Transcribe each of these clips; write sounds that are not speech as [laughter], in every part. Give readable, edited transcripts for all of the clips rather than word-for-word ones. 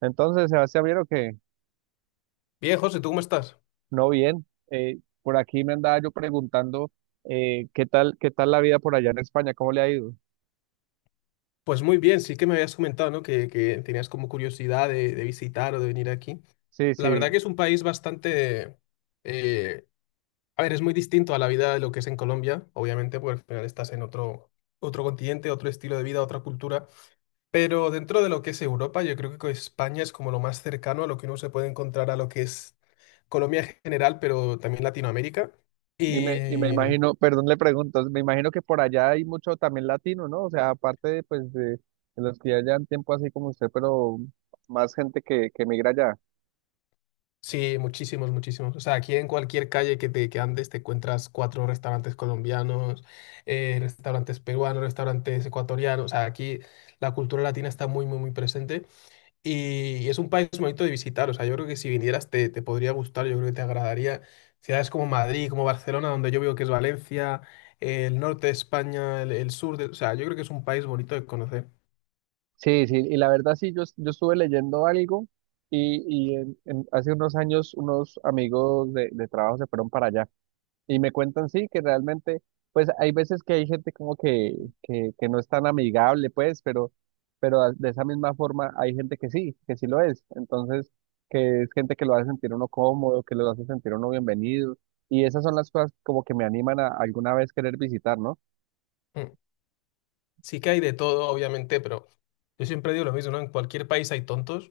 Entonces, Sebastián, vieron que Bien, José, ¿tú cómo estás? no bien. Por aquí me andaba yo preguntando qué tal la vida por allá en España, cómo le ha ido. Pues muy bien, sí que me habías comentado, ¿no? Que tenías como curiosidad de visitar o de venir aquí. Sí, La verdad sí. que es un país bastante... eh, a ver, es muy distinto a la vida de lo que es en Colombia, obviamente, porque al final estás en otro continente, otro estilo de vida, otra cultura. Pero dentro de lo que es Europa, yo creo que España es como lo más cercano a lo que uno se puede encontrar a lo que es Colombia en general, pero también Latinoamérica. Y Y me, y me imagino, perdón, le pregunto, me imagino que por allá hay mucho también latino, ¿no? O sea, aparte de, pues, de los que ya llevan tiempo así como usted, pero más gente que migra allá. Sí, muchísimos, muchísimos. O sea, aquí en cualquier calle que andes te encuentras cuatro restaurantes colombianos, restaurantes peruanos, restaurantes ecuatorianos. O sea, aquí la cultura latina está muy, muy, muy presente y es un país bonito de visitar. O sea, yo creo que si vinieras te podría gustar, yo creo que te agradaría. Ciudades como Madrid, como Barcelona, donde yo veo que es Valencia, el norte de España, el sur de... O sea, yo creo que es un país bonito de conocer. Sí, sí, y la verdad sí, yo, yo estuve leyendo algo y, hace unos años unos amigos de trabajo se fueron para allá. Y me cuentan, sí, que realmente, pues hay veces que hay gente como que, que no es tan amigable, pues, pero, de esa misma forma hay gente que sí lo es. Entonces, que es gente que lo hace sentir uno cómodo, que lo hace sentir uno bienvenido. Y esas son las cosas como que me animan a alguna vez querer visitar, ¿no? Mm. Sí que hay de todo, obviamente, pero yo siempre digo lo mismo, ¿no? En cualquier país hay tontos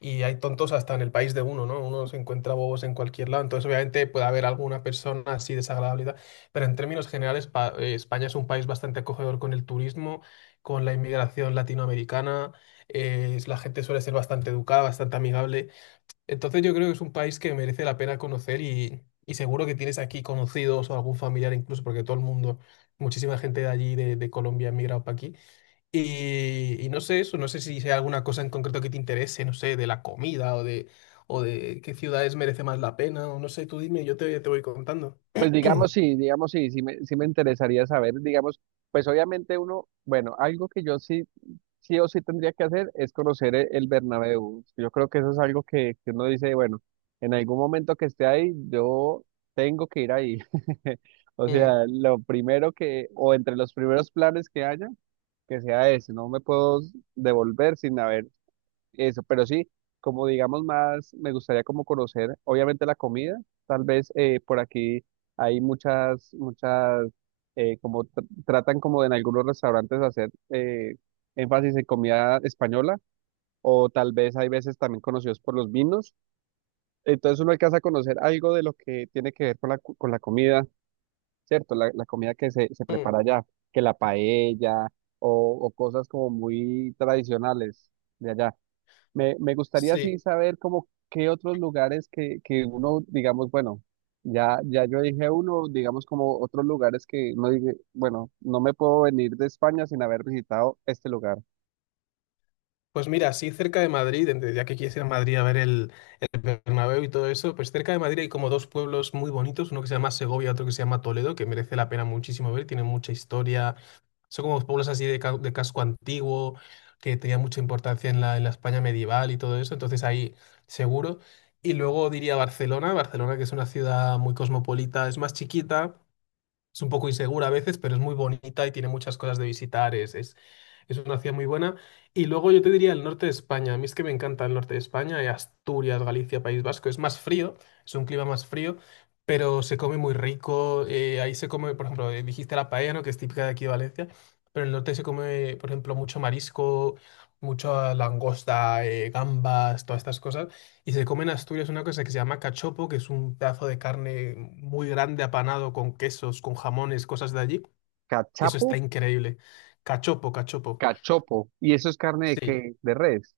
y hay tontos hasta en el país de uno, ¿no? Uno se encuentra bobos en cualquier lado, entonces obviamente puede haber alguna persona así desagradable, y tal, pero en términos generales España es un país bastante acogedor con el turismo, con la inmigración latinoamericana, la gente suele ser bastante educada, bastante amigable, entonces yo creo que es un país que merece la pena conocer y seguro que tienes aquí conocidos o algún familiar incluso, porque todo el mundo... Muchísima gente de allí, de Colombia, ha migrado para aquí. Y no sé eso, no sé si hay alguna cosa en concreto que te interese, no sé, de la comida o de qué ciudades merece más la pena, o no sé, tú dime, yo te voy contando. Pues digamos, sí, sí me interesaría saber, digamos, pues obviamente uno, bueno, algo que yo sí sí o sí tendría que hacer es conocer el Bernabéu. Yo creo que eso es algo que uno dice, bueno, en algún momento que esté ahí, yo tengo que ir ahí. [laughs] O Mm, sea, lo primero que, o entre los primeros planes que haya, que sea ese. No me puedo devolver sin haber eso, pero sí, como digamos más, me gustaría como conocer, obviamente la comida, tal vez por aquí hay muchas, muchas, como tratan como en algunos restaurantes hacer énfasis en comida española, o tal vez hay veces también conocidos por los vinos, entonces uno alcanza a conocer algo de lo que tiene que ver con la, con la comida, ¿cierto? La comida que se mm, prepara allá, que la paella o cosas como muy tradicionales de allá. Me gustaría sí. así saber como qué otros lugares que uno, digamos, bueno, ya, ya yo dije uno, digamos como otros lugares que no dije, bueno, no me puedo venir de España sin haber visitado este lugar. Pues mira, así cerca de Madrid, ya que quieres ir a Madrid a ver el Bernabéu y todo eso, pues cerca de Madrid hay como dos pueblos muy bonitos, uno que se llama Segovia, otro que se llama Toledo, que merece la pena muchísimo ver, tienen mucha historia, son como pueblos así de, de casco antiguo, que tenían mucha importancia en la España medieval y todo eso, entonces ahí seguro. Y luego diría Barcelona, Barcelona que es una ciudad muy cosmopolita, es más chiquita, es un poco insegura a veces, pero es muy bonita y tiene muchas cosas de visitar, es una ciudad muy buena. Y luego yo te diría el norte de España. A mí es que me encanta el norte de España, Asturias, Galicia, País Vasco. Es más frío, es un clima más frío, pero se come muy rico. Ahí se come, por ejemplo, dijiste la paella, ¿no? Que es típica de aquí de Valencia. Pero en el norte se come, por ejemplo, mucho marisco, mucha langosta, gambas, todas estas cosas. Y se come en Asturias una cosa que se llama cachopo, que es un pedazo de carne muy grande apanado con quesos, con jamones, cosas de allí. Eso está Cachapo, increíble. Cachopo, cachopo. cachopo. ¿Y eso es carne de Sí, qué? De res.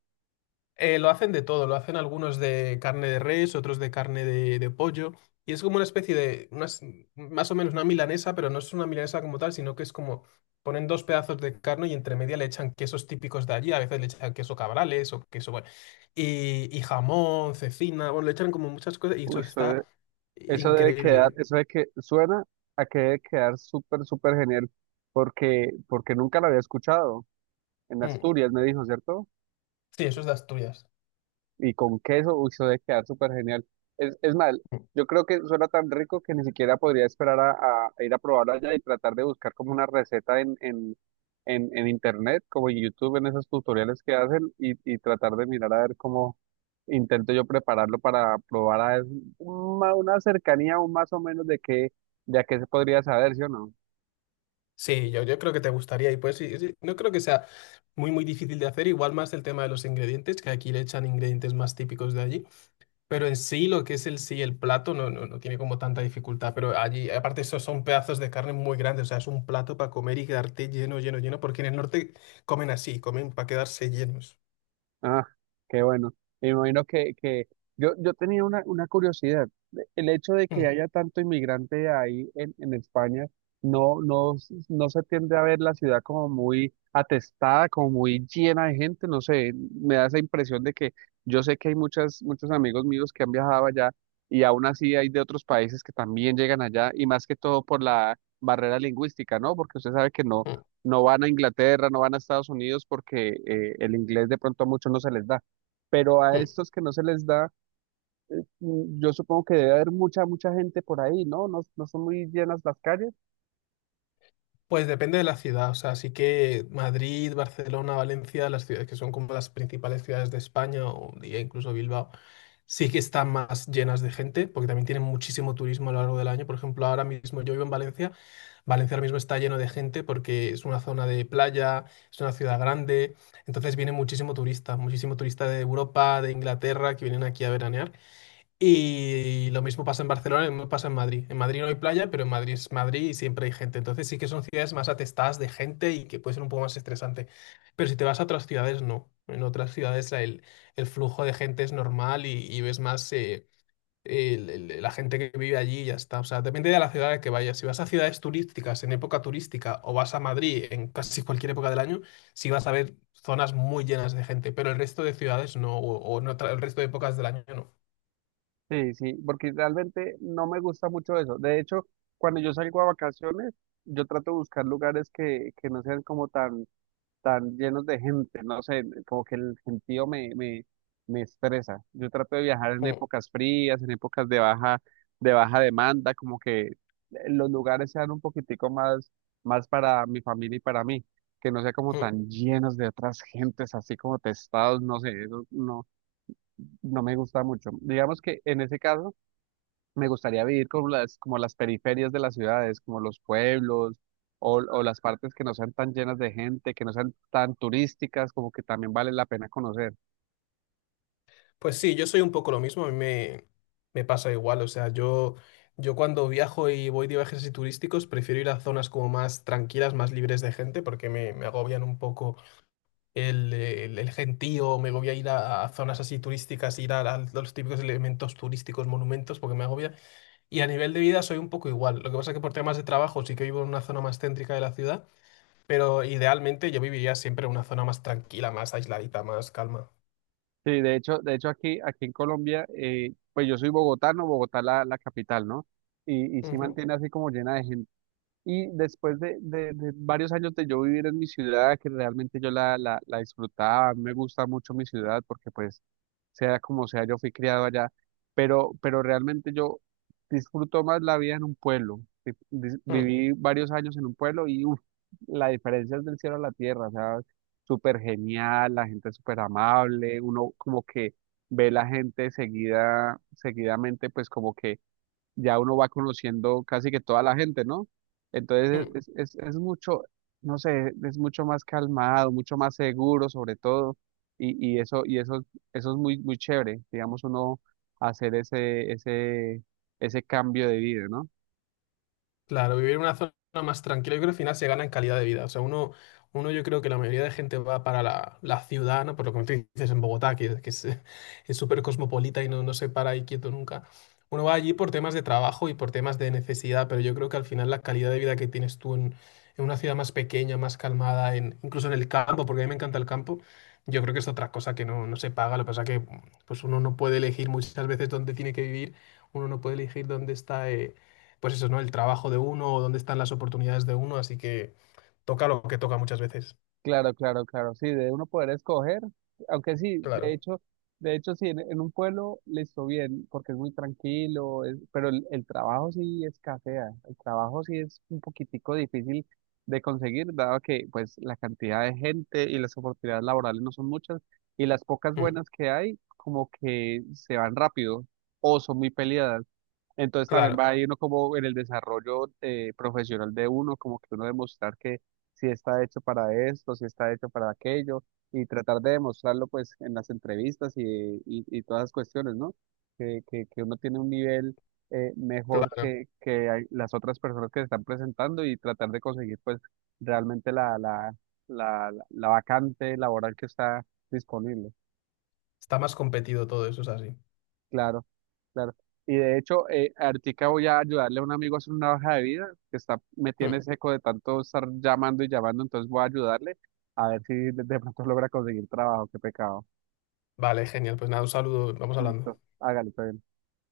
lo hacen de todo, lo hacen algunos de carne de res, otros de carne de pollo, y es como una especie de, más o menos una milanesa, pero no es una milanesa como tal, sino que es como ponen dos pedazos de carne y entre media le echan quesos típicos de allí, a veces le echan queso cabrales o queso, bueno, y jamón, cecina, bueno, le echan como muchas cosas y Uy, eso eso, está eso debe quedar, increíble. eso de que suena a que debe quedar súper, súper genial porque, porque nunca lo había escuchado. En Mm. Asturias me dijo, ¿cierto? Sí, eso es de Asturias. Y con queso, uy, eso debe quedar súper genial. Es mal, yo creo que suena tan rico que ni siquiera podría esperar a, a ir a probarlo allá y tratar de buscar como una receta en internet, como en YouTube, en esos tutoriales que hacen y tratar de mirar a ver cómo intento yo prepararlo para probar a ver una cercanía o más o menos de qué, de a qué se podría saber, ¿sí o no? Sí, yo creo que te gustaría y pues sí, sí, no creo que sea muy difícil de hacer, igual más el tema de los ingredientes, que aquí le echan ingredientes más típicos de allí, pero en sí lo que es el sí el plato no, no, no tiene como tanta dificultad, pero allí aparte esos son pedazos de carne muy grandes, o sea, es un plato para comer y quedarte lleno, lleno, lleno, porque en el norte comen así, comen para quedarse llenos. Ah, qué bueno. Me imagino que yo tenía una curiosidad. El hecho de que Mm, haya tanto inmigrante ahí en España, no, no, no se tiende a ver la ciudad como muy atestada, como muy llena de gente. No sé, me da esa impresión de que yo sé que hay muchas, muchos amigos míos que han viajado allá y aún así hay de otros países que también llegan allá y más que todo por la barrera lingüística, ¿no? Porque usted sabe que mm, no van a Inglaterra, no van a Estados Unidos porque el inglés de pronto a muchos no se les da. Pero a mm. estos que no se les da, yo supongo que debe haber mucha, mucha gente por ahí, ¿no? No, no son muy llenas las calles. Pues depende de la ciudad, o sea, sí que Madrid, Barcelona, Valencia, las ciudades que son como las principales ciudades de España o diría incluso Bilbao, sí que están más llenas de gente, porque también tienen muchísimo turismo a lo largo del año. Por ejemplo, ahora mismo yo vivo en Valencia, Valencia ahora mismo está lleno de gente porque es una zona de playa, es una ciudad grande, entonces viene muchísimo turista de Europa, de Inglaterra, que vienen aquí a veranear. Y lo mismo pasa en Barcelona, lo mismo pasa en Madrid. En Madrid no hay playa, pero en Madrid es Madrid y siempre hay gente. Entonces sí que son ciudades más atestadas de gente y que puede ser un poco más estresante. Pero si te vas a otras ciudades, no. En otras ciudades el flujo de gente es normal y ves más la gente que vive allí y ya está. O sea, depende de la ciudad a la que vayas. Si vas a ciudades turísticas en época turística o vas a Madrid en casi cualquier época del año, sí vas a ver zonas muy llenas de gente. Pero el resto de ciudades no, o en el resto de épocas del año no. Sí, sí, porque realmente no me gusta mucho eso. De hecho, cuando yo salgo a vacaciones, yo trato de buscar lugares que no sean como tan tan llenos de gente, no sé, como que el gentío me estresa. Yo trato de viajar en Mm, épocas frías, en épocas de baja demanda, como que los lugares sean un poquitico más, más para mi familia y para mí, que no sea como mm. tan llenos de otras gentes, así como testados, no sé, eso no, no me gusta mucho. Digamos que en ese caso me gustaría vivir como las periferias de las ciudades, como los pueblos o las partes que no sean tan llenas de gente, que no sean tan turísticas, como que también vale la pena conocer. Pues sí, yo soy un poco lo mismo, me pasa igual, o sea, yo cuando viajo y voy de viajes así turísticos prefiero ir a zonas como más tranquilas, más libres de gente, porque me agobian un poco el gentío, me agobia ir a zonas así turísticas, ir a los típicos elementos turísticos, monumentos, porque me agobia. Y a nivel de vida soy un poco igual, lo que pasa que por temas de trabajo sí que vivo en una zona más céntrica de la ciudad, pero idealmente yo viviría siempre en una zona más tranquila, más aisladita, más calma. Sí, de hecho aquí, aquí en Colombia, pues yo soy bogotano, Bogotá la, la capital, ¿no? Y sí Ujú, mantiene así como llena de gente. Y después de, de varios años de yo vivir en mi ciudad, que realmente yo la, la, la disfrutaba, me gusta mucho mi ciudad porque pues sea como sea, yo fui criado allá, pero realmente yo disfruto más la vida en un pueblo. Mm, Viví varios años en un pueblo y uf, la diferencia es del cielo a la tierra, o sea, súper genial, la gente es súper amable, uno como que ve la gente seguida, seguidamente, pues como que ya uno va conociendo casi que toda la gente, ¿no? Entonces mm. Es mucho, no sé, es mucho más calmado, mucho más seguro sobre todo, y eso, eso es muy, muy chévere, digamos, uno hacer ese cambio de vida, ¿no? Claro, vivir en una zona más tranquila, yo creo que al final se gana en calidad de vida. O sea, uno yo creo que la mayoría de gente va para la ciudad, ¿no? Por lo que tú dices en Bogotá, que es [laughs] es súper cosmopolita y no, no se para ahí quieto nunca. Uno va allí por temas de trabajo y por temas de necesidad, pero yo creo que al final la calidad de vida que tienes tú en una ciudad más pequeña, más calmada, incluso en el campo, porque a mí me encanta el campo, yo creo que es otra cosa que no, no se paga. Lo que pasa que pues uno no puede elegir muchas veces dónde tiene que vivir, uno no puede elegir dónde está. Pues eso, ¿no? El trabajo de uno o dónde están las oportunidades de uno, así que toca lo que toca muchas veces. Claro, claro, claro, sí, de uno poder escoger, aunque sí, Claro, de hecho sí, en un pueblo listo bien, porque es muy tranquilo, pero el trabajo sí escasea, el trabajo sí es un poquitico difícil de conseguir, dado que pues la cantidad de gente y las oportunidades laborales no son muchas, y las pocas mm, buenas que hay como que se van rápido o son muy peleadas. Entonces también va claro, a ir uno como en el desarrollo profesional de uno, como que uno demostrar que si está hecho para esto, si está hecho para aquello, y tratar de demostrarlo pues en las entrevistas y todas las cuestiones, ¿no? Que, que uno tiene un nivel mejor claro. Que las otras personas que se están presentando y tratar de conseguir pues realmente la, la, la vacante laboral que está disponible. Está más competido todo eso, es así. Claro, claro. Y de hecho, ahorita voy a ayudarle a un amigo a hacer una hoja de vida que está, me Mm. tiene seco de tanto estar llamando y llamando, entonces voy a ayudarle a ver si de pronto logra conseguir trabajo. Qué pecado. Vale, genial. Pues nada, un saludo, vamos hablando. Listo, hágale, todo bien.